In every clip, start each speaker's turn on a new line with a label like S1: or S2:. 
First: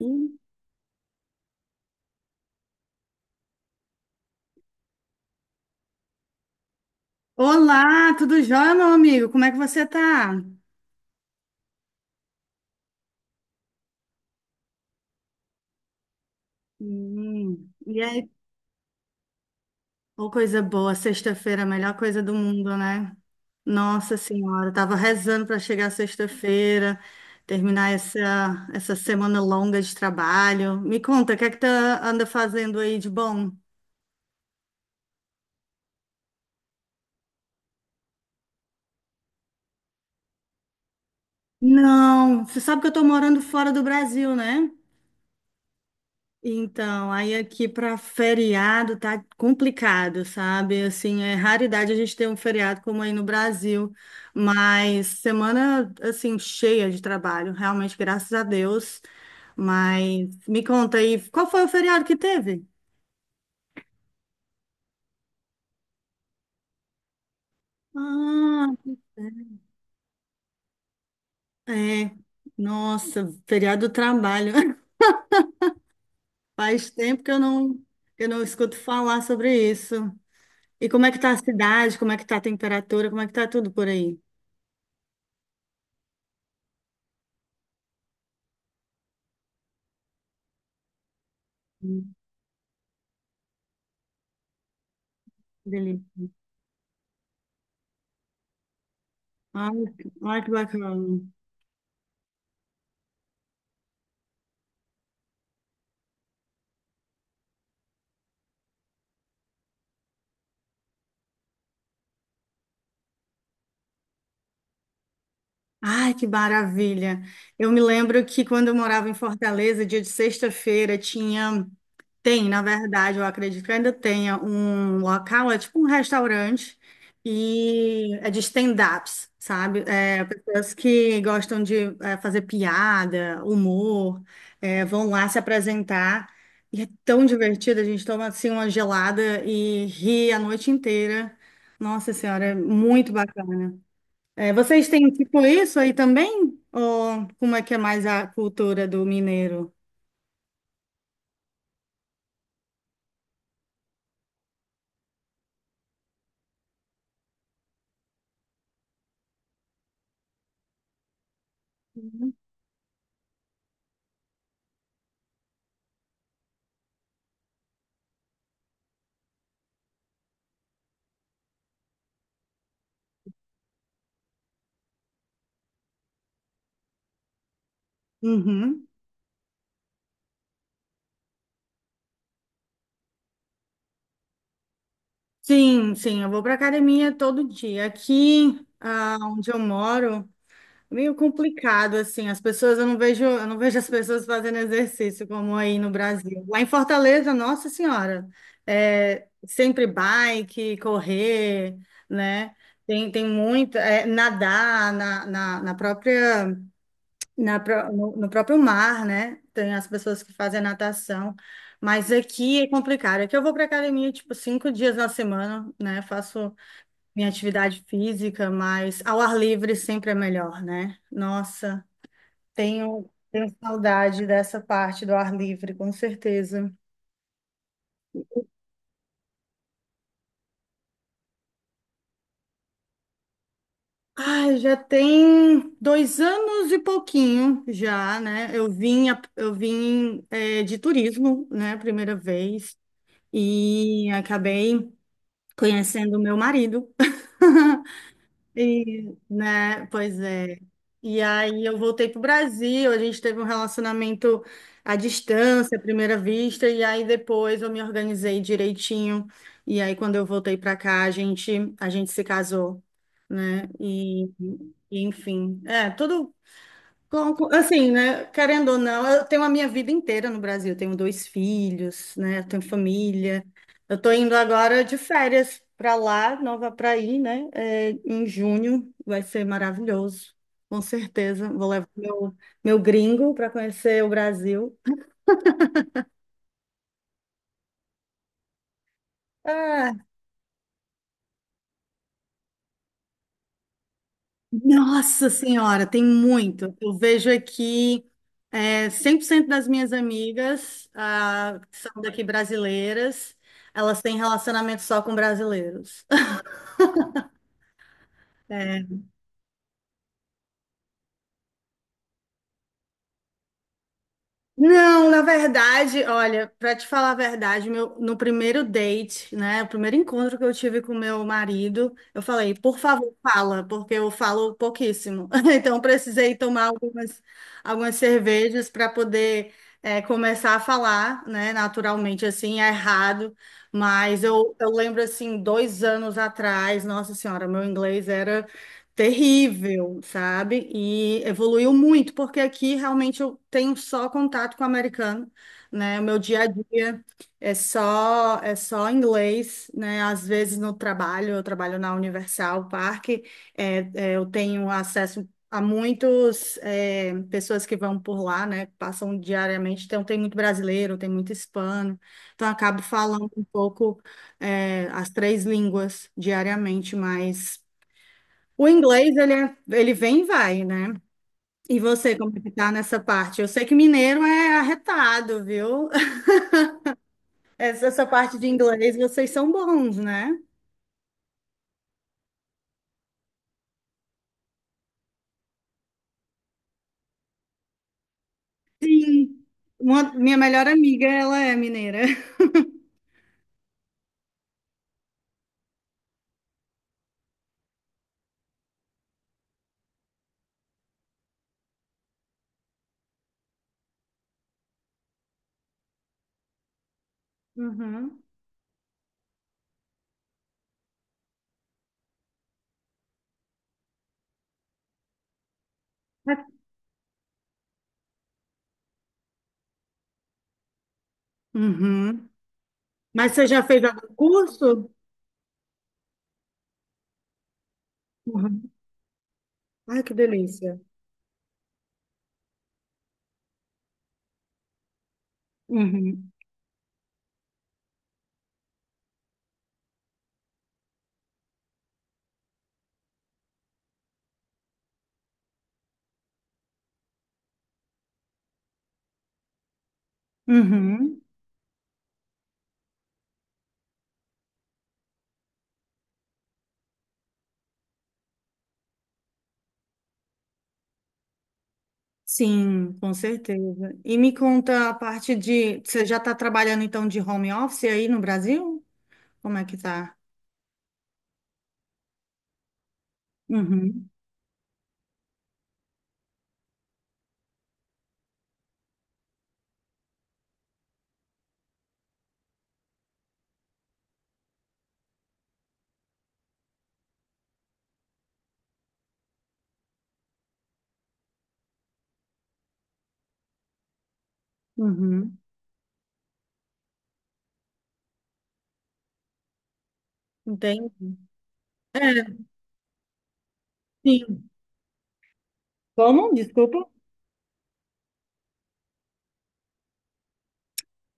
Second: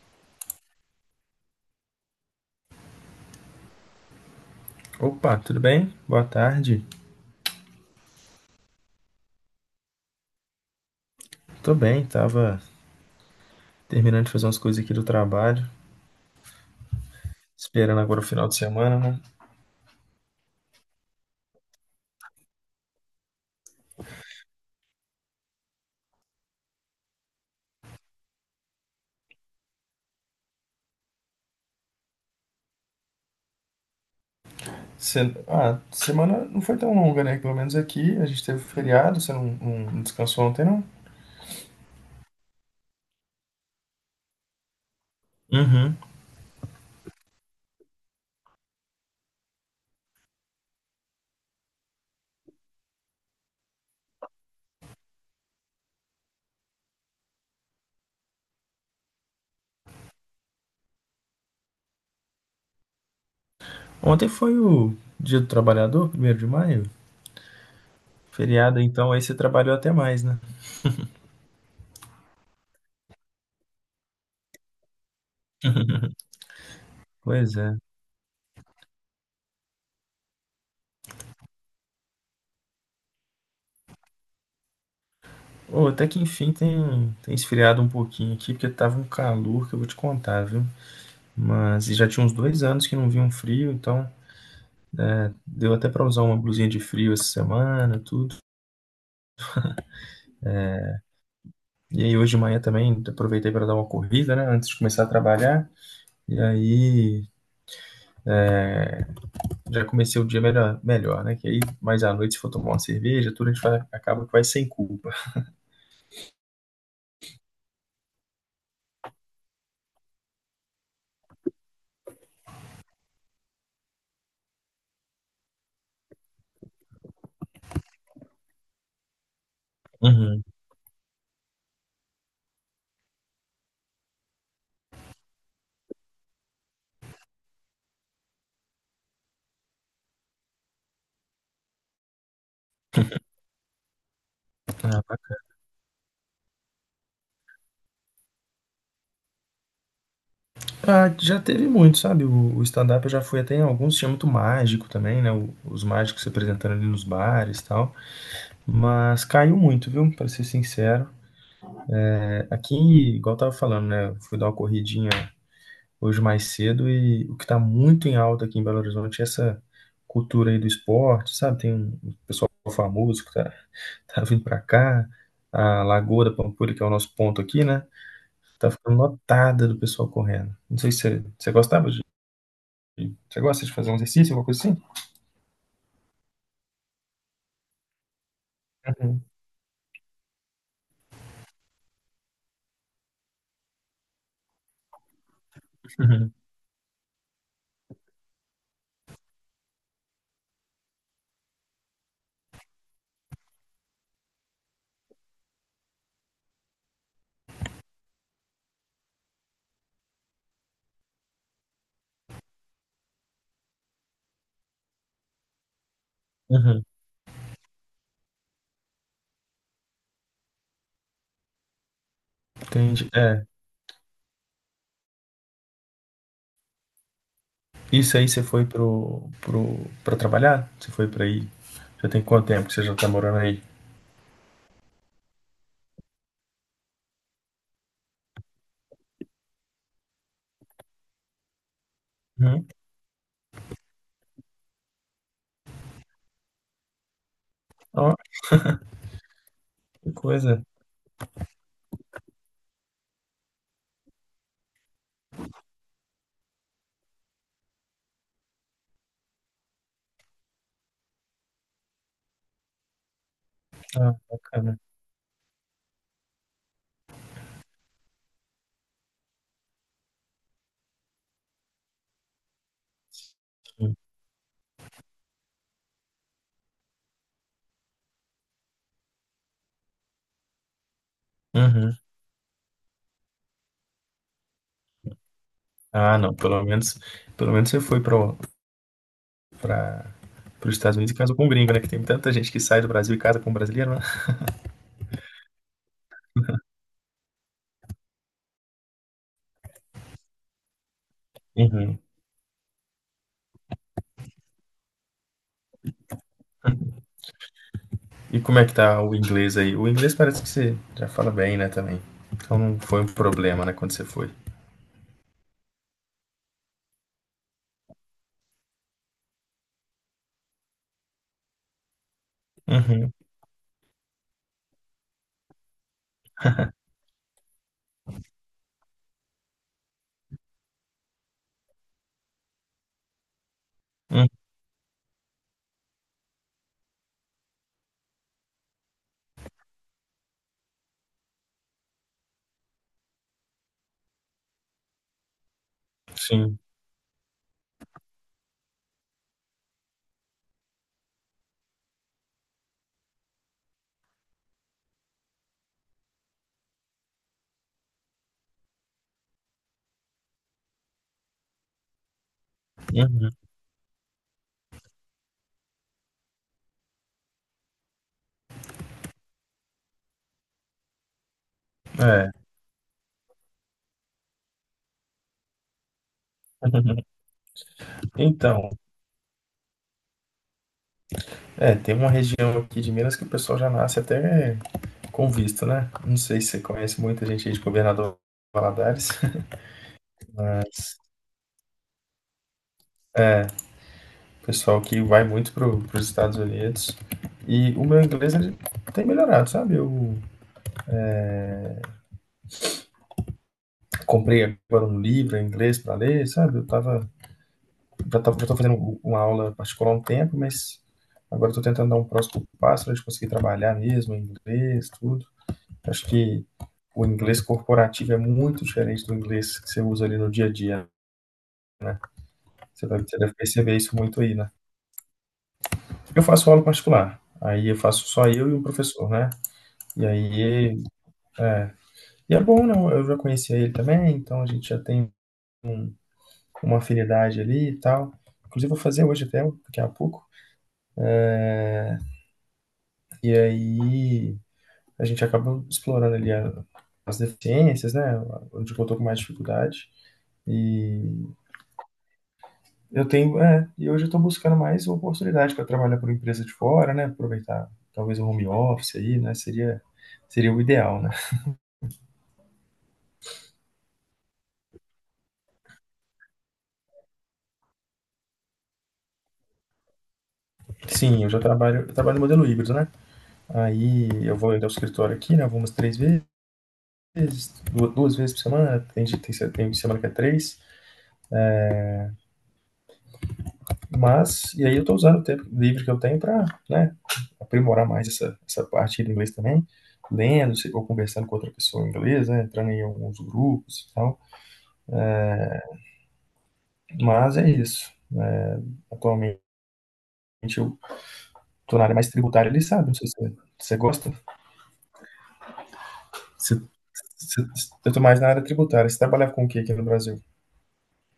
S1: Hum.
S2: Opa, tudo bem? Boa tarde.
S1: Olá, tudo jóia, meu amigo? Como é que você tá?
S2: Tô bem, tava terminando de fazer umas coisas aqui do trabalho,
S1: E
S2: esperando agora o
S1: aí,
S2: final de semana, né?
S1: ô coisa boa, sexta-feira, a melhor coisa do mundo, né? Nossa Senhora, eu tava rezando para chegar sexta-feira, terminar essa semana longa de trabalho. Me conta, o que é que tu anda fazendo aí de bom?
S2: Semana não foi tão longa, né? Pelo menos aqui a gente teve feriado, você não descansou ontem, não?
S1: Não, você sabe que eu tô morando fora do Brasil, né?
S2: Uhum.
S1: Então, aí aqui para feriado tá complicado, sabe? Assim, é raridade a gente ter um feriado como aí no Brasil, mas semana assim cheia de trabalho, realmente, graças a Deus. Mas me conta aí, qual foi o feriado que teve?
S2: Ontem foi o Dia do Trabalhador, primeiro de maio.
S1: Ah,
S2: Feriado, então, aí você trabalhou até mais, né?
S1: é. Nossa, feriado do trabalho. Faz tempo que eu
S2: Pois
S1: não
S2: é.
S1: que eu não escuto falar sobre isso. E como é que tá a cidade? Como é que tá a temperatura? Como é que tá tudo por aí?
S2: Ô, até que enfim tem esfriado um pouquinho aqui, porque tava um calor que eu vou te contar, viu? Mas e já
S1: Hum.
S2: tinha uns 2 anos que não vinha um frio, então deu até para
S1: Delícia.
S2: usar uma blusinha de frio essa semana, tudo.
S1: Ai, ai, que bacana.
S2: E aí hoje de manhã também aproveitei para dar uma corrida, né, antes de começar a trabalhar. E aí já comecei o dia melhor, né? Que aí mais à noite se for tomar uma cerveja, tudo a gente vai, acaba que vai sem culpa.
S1: Ai, que maravilha. Eu me lembro que quando eu morava em Fortaleza, dia de sexta-feira, na verdade, eu acredito que ainda tenha um local, é tipo um restaurante, e é de stand-ups, sabe?
S2: Uhum.
S1: Pessoas que gostam de fazer piada, humor, vão lá se apresentar. E é tão divertido, a gente toma assim uma gelada e ri a noite inteira. Nossa Senhora, é muito bacana. É, vocês
S2: Ah,
S1: têm
S2: bacana.
S1: tipo isso aí também? Ou como é que é mais a cultura do mineiro?
S2: Ah, já teve muito, sabe? O stand-up eu já fui até em alguns, tinha muito mágico também, né? Os mágicos se apresentando ali nos bares e tal. Mas caiu muito, viu? Para ser sincero. É. Aqui, igual eu tava falando, né? Eu fui dar uma corridinha hoje mais cedo, e o que está muito em alta aqui em Belo Horizonte é essa cultura aí do esporte, sabe? Tem um pessoal famoso que tá, tá vindo para cá, a Lagoa da Pampulha, que é o nosso ponto aqui, né? Tá
S1: Uhum.
S2: ficando lotada do pessoal correndo. Não sei se você gosta de fazer um exercício, alguma coisa assim?
S1: Sim, sim, eu vou para academia todo dia. Aqui, ah,
S2: Uhum,
S1: onde eu moro, é meio complicado assim. As pessoas, eu não vejo as pessoas fazendo exercício como aí no
S2: uhum,
S1: Brasil. Lá em Fortaleza, nossa senhora, é sempre bike, correr, né? Tem muito, nadar na, na, na própria Na, pró- no, no próprio mar, né? Tem as pessoas que fazem natação, mas aqui é complicado. Aqui eu vou para academia, tipo, cinco dias na semana, né? Faço
S2: uhum.
S1: minha atividade física, mas ao ar livre sempre é melhor, né? Nossa,
S2: Entendi.
S1: tenho,
S2: É,
S1: tenho saudade dessa parte do ar livre, com certeza.
S2: isso aí você foi para trabalhar? Você foi para aí? Já tem quanto tempo que você já tá morando aí?
S1: Ai, já tem dois anos e pouquinho já, né? Eu vim, de turismo, né? Primeira
S2: Uhum.
S1: vez. E acabei conhecendo o meu marido.
S2: Ó,
S1: E, né,
S2: que
S1: pois é.
S2: coisa.
S1: E aí eu voltei para o Brasil, a gente teve um relacionamento à distância, à primeira vista, e aí depois eu me organizei direitinho. E aí quando eu voltei para cá, a gente se casou, né?
S2: Ah, bacana.
S1: Enfim, é, tudo Assim, né? Querendo ou não, eu tenho a minha vida inteira no Brasil. Eu tenho dois filhos, né? Eu tenho família. Eu tô indo agora de férias para lá, Nova para ir, né? É, em junho vai ser maravilhoso, com certeza. Vou levar
S2: Uhum.
S1: meu gringo para conhecer o Brasil.
S2: Ah, não, pelo menos você foi para
S1: Ah,
S2: para os Estados Unidos e casou com um gringo, né? Que tem tanta gente que sai do Brasil e casa com um brasileiro, né?
S1: Nossa Senhora, tem muito. Eu vejo aqui 100% das minhas amigas ah, que
S2: Uhum.
S1: são daqui brasileiras, elas têm relacionamento só com brasileiros.
S2: E como é que tá o inglês aí? O inglês parece que você já fala bem, né, também. Então não foi um problema, né, quando você foi.
S1: Não, na verdade, olha, para te falar a verdade, meu, no primeiro date, né, o primeiro encontro que eu tive com meu marido, eu falei, por favor,
S2: Uhum,
S1: fala, porque eu falo pouquíssimo. Então, precisei tomar algumas cervejas para poder começar a falar, né, naturalmente, assim, é errado. Mas
S2: uhum,
S1: eu lembro, assim, dois anos atrás, nossa senhora, meu inglês era terrível, sabe? E evoluiu muito, porque aqui realmente eu tenho só contato com o americano, né? O meu dia a
S2: sim,
S1: dia é só inglês, né? Às vezes no trabalho, eu trabalho na Universal Park, eu tenho acesso a muitas pessoas que vão por lá, né? Que passam diariamente, então tem muito brasileiro, tem muito hispano, então eu acabo
S2: uhum,
S1: falando um pouco as três línguas diariamente, mas o inglês, ele vem e vai, né? E você, como
S2: é.
S1: que tá nessa parte? Eu sei que mineiro é arretado, viu? Essa parte de
S2: Então,
S1: inglês, vocês são bons, né?
S2: é, tem uma região aqui de Minas que o pessoal já nasce até com visto, né? Não sei se você conhece muita gente aí de Governador Valadares,
S1: Sim. Uma- minha melhor amiga, ela é mineira.
S2: pessoal que vai muito para os Estados Unidos. E o meu inglês ele tem melhorado, sabe? Eu comprei agora um livro em inglês para ler, sabe? Eu tava, já
S1: Uhum.
S2: tava, já tô fazendo uma aula particular há um tempo, mas agora estou tentando dar um próximo passo para a gente conseguir trabalhar mesmo em inglês, tudo. Acho que o inglês corporativo é muito diferente do inglês que você usa ali no dia a dia.
S1: Uhum.
S2: Você
S1: Mas
S2: deve
S1: você já
S2: perceber
S1: fez
S2: isso
S1: algum
S2: muito aí, né?
S1: curso?
S2: Eu faço aula particular, aí eu faço só eu e um
S1: Uhum.
S2: professor, né?
S1: Ai,
S2: E
S1: que delícia.
S2: aí é, E é bom, não? Eu já conhecia ele também, então a gente já tem
S1: Uhum.
S2: uma afinidade ali e tal. Inclusive, vou fazer hoje até, daqui a pouco. E aí a gente acaba explorando ali as deficiências, né? Onde que eu tô com mais dificuldade.
S1: Uhum.
S2: E e hoje eu tô buscando mais oportunidade para trabalhar por empresa de fora, né? Aproveitar talvez o home office aí, né? Seria o ideal, né?
S1: Sim, com certeza. E me conta a parte de... Você já está trabalhando, então, de home office aí no Brasil? Como é que tá?
S2: Sim, eu trabalho no modelo híbrido, né? Aí
S1: Uhum,
S2: eu vou ainda ao escritório aqui, né? Eu vou umas três vezes, 2 vezes por semana, né? tem, dia- tem, se- tem semana que é 3, mas, e aí eu tô usando o tempo livre que eu tenho para, né, aprimorar mais essa parte do inglês também, lendo, ou conversando com outra pessoa em inglês, né, entrando em alguns grupos e tal,
S1: uhum.
S2: mas é isso. Atualmente eu
S1: Entende?
S2: tô na área mais
S1: É,
S2: tributária, ele sabe, não sei se você gosta,
S1: sim. Como?
S2: você,
S1: Desculpa.
S2: você, eu tô mais na área tributária, você trabalha com o que aqui no Brasil?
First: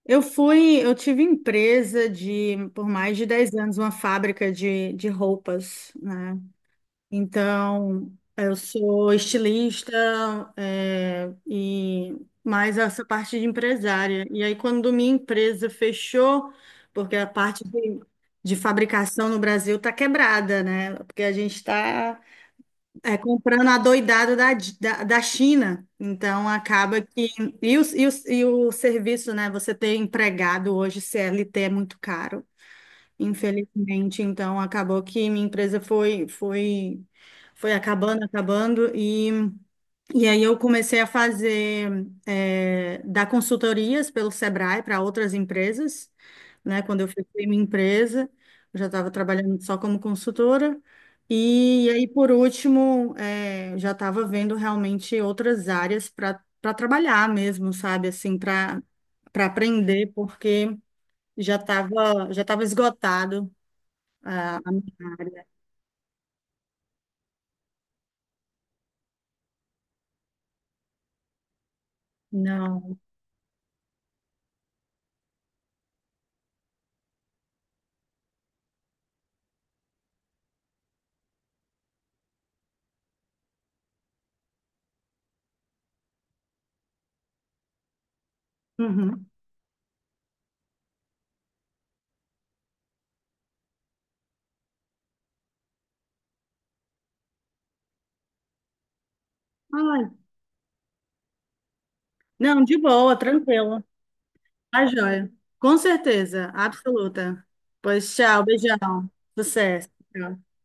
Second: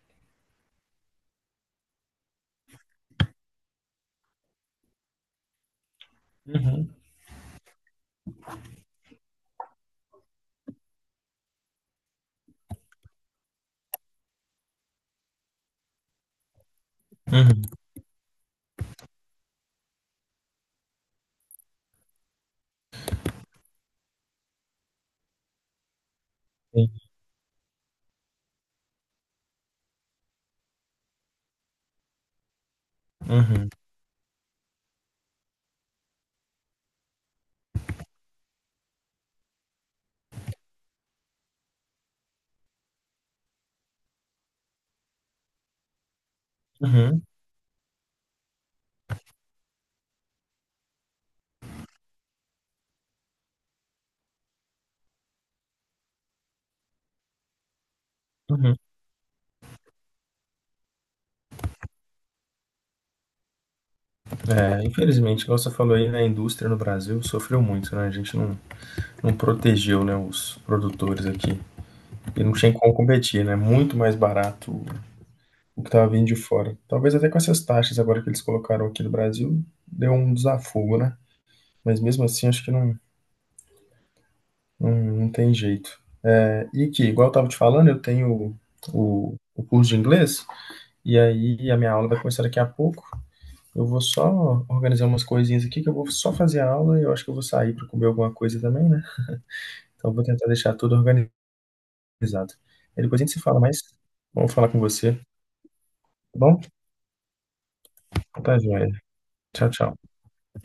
S1: Eu tive empresa de, por mais de 10 anos, uma fábrica de roupas, né?
S2: Uhum,
S1: Então, eu sou estilista, e mais essa parte de empresária. E aí, quando minha empresa fechou, porque a
S2: uhum,
S1: parte de fabricação no Brasil está quebrada, né? Porque a gente está É, comprando a doidada da China. Então,
S2: sim,
S1: acaba que. E o serviço, né? Você ter empregado hoje, CLT, é muito caro,
S2: uhum,
S1: infelizmente. Então, acabou que minha empresa foi acabando. E aí eu comecei a fazer, dar consultorias pelo Sebrae para outras empresas, né? Quando eu
S2: uhum,
S1: fechei minha empresa, eu já estava trabalhando só como consultora. E, aí, por último, já estava vendo realmente outras áreas para trabalhar mesmo, sabe? Assim,
S2: uhum.
S1: para aprender, porque já estava esgotado, ah, a
S2: É,
S1: minha
S2: infelizmente,
S1: área.
S2: igual você falou aí, né, a indústria no Brasil sofreu muito, né? A gente não protegeu, né, os produtores aqui. E não tinha como
S1: Não.
S2: competir, né? Muito mais barato o que estava vindo de fora. Talvez até com essas taxas agora que eles colocaram aqui no Brasil, deu um desafogo, né? Mas mesmo assim, acho que não tem jeito. É, e aqui, igual eu estava te falando, eu tenho
S1: Uhum.
S2: o curso de inglês, e aí a minha aula vai começar daqui a pouco. Eu vou só organizar umas coisinhas aqui, que eu vou só fazer a aula e eu acho que eu vou sair para comer alguma coisa também, né?
S1: Ai,
S2: Então eu vou tentar deixar tudo organizado.
S1: não, de
S2: Aí
S1: boa,
S2: depois a gente se fala mais.
S1: tranquilo.
S2: Vamos falar com
S1: Tá
S2: você,
S1: joia. Com
S2: tá
S1: certeza,
S2: bom?
S1: absoluta. Pois tchau,
S2: Tá joia.
S1: beijão.
S2: Tchau,
S1: Sucesso.
S2: tchau.
S1: Tchau.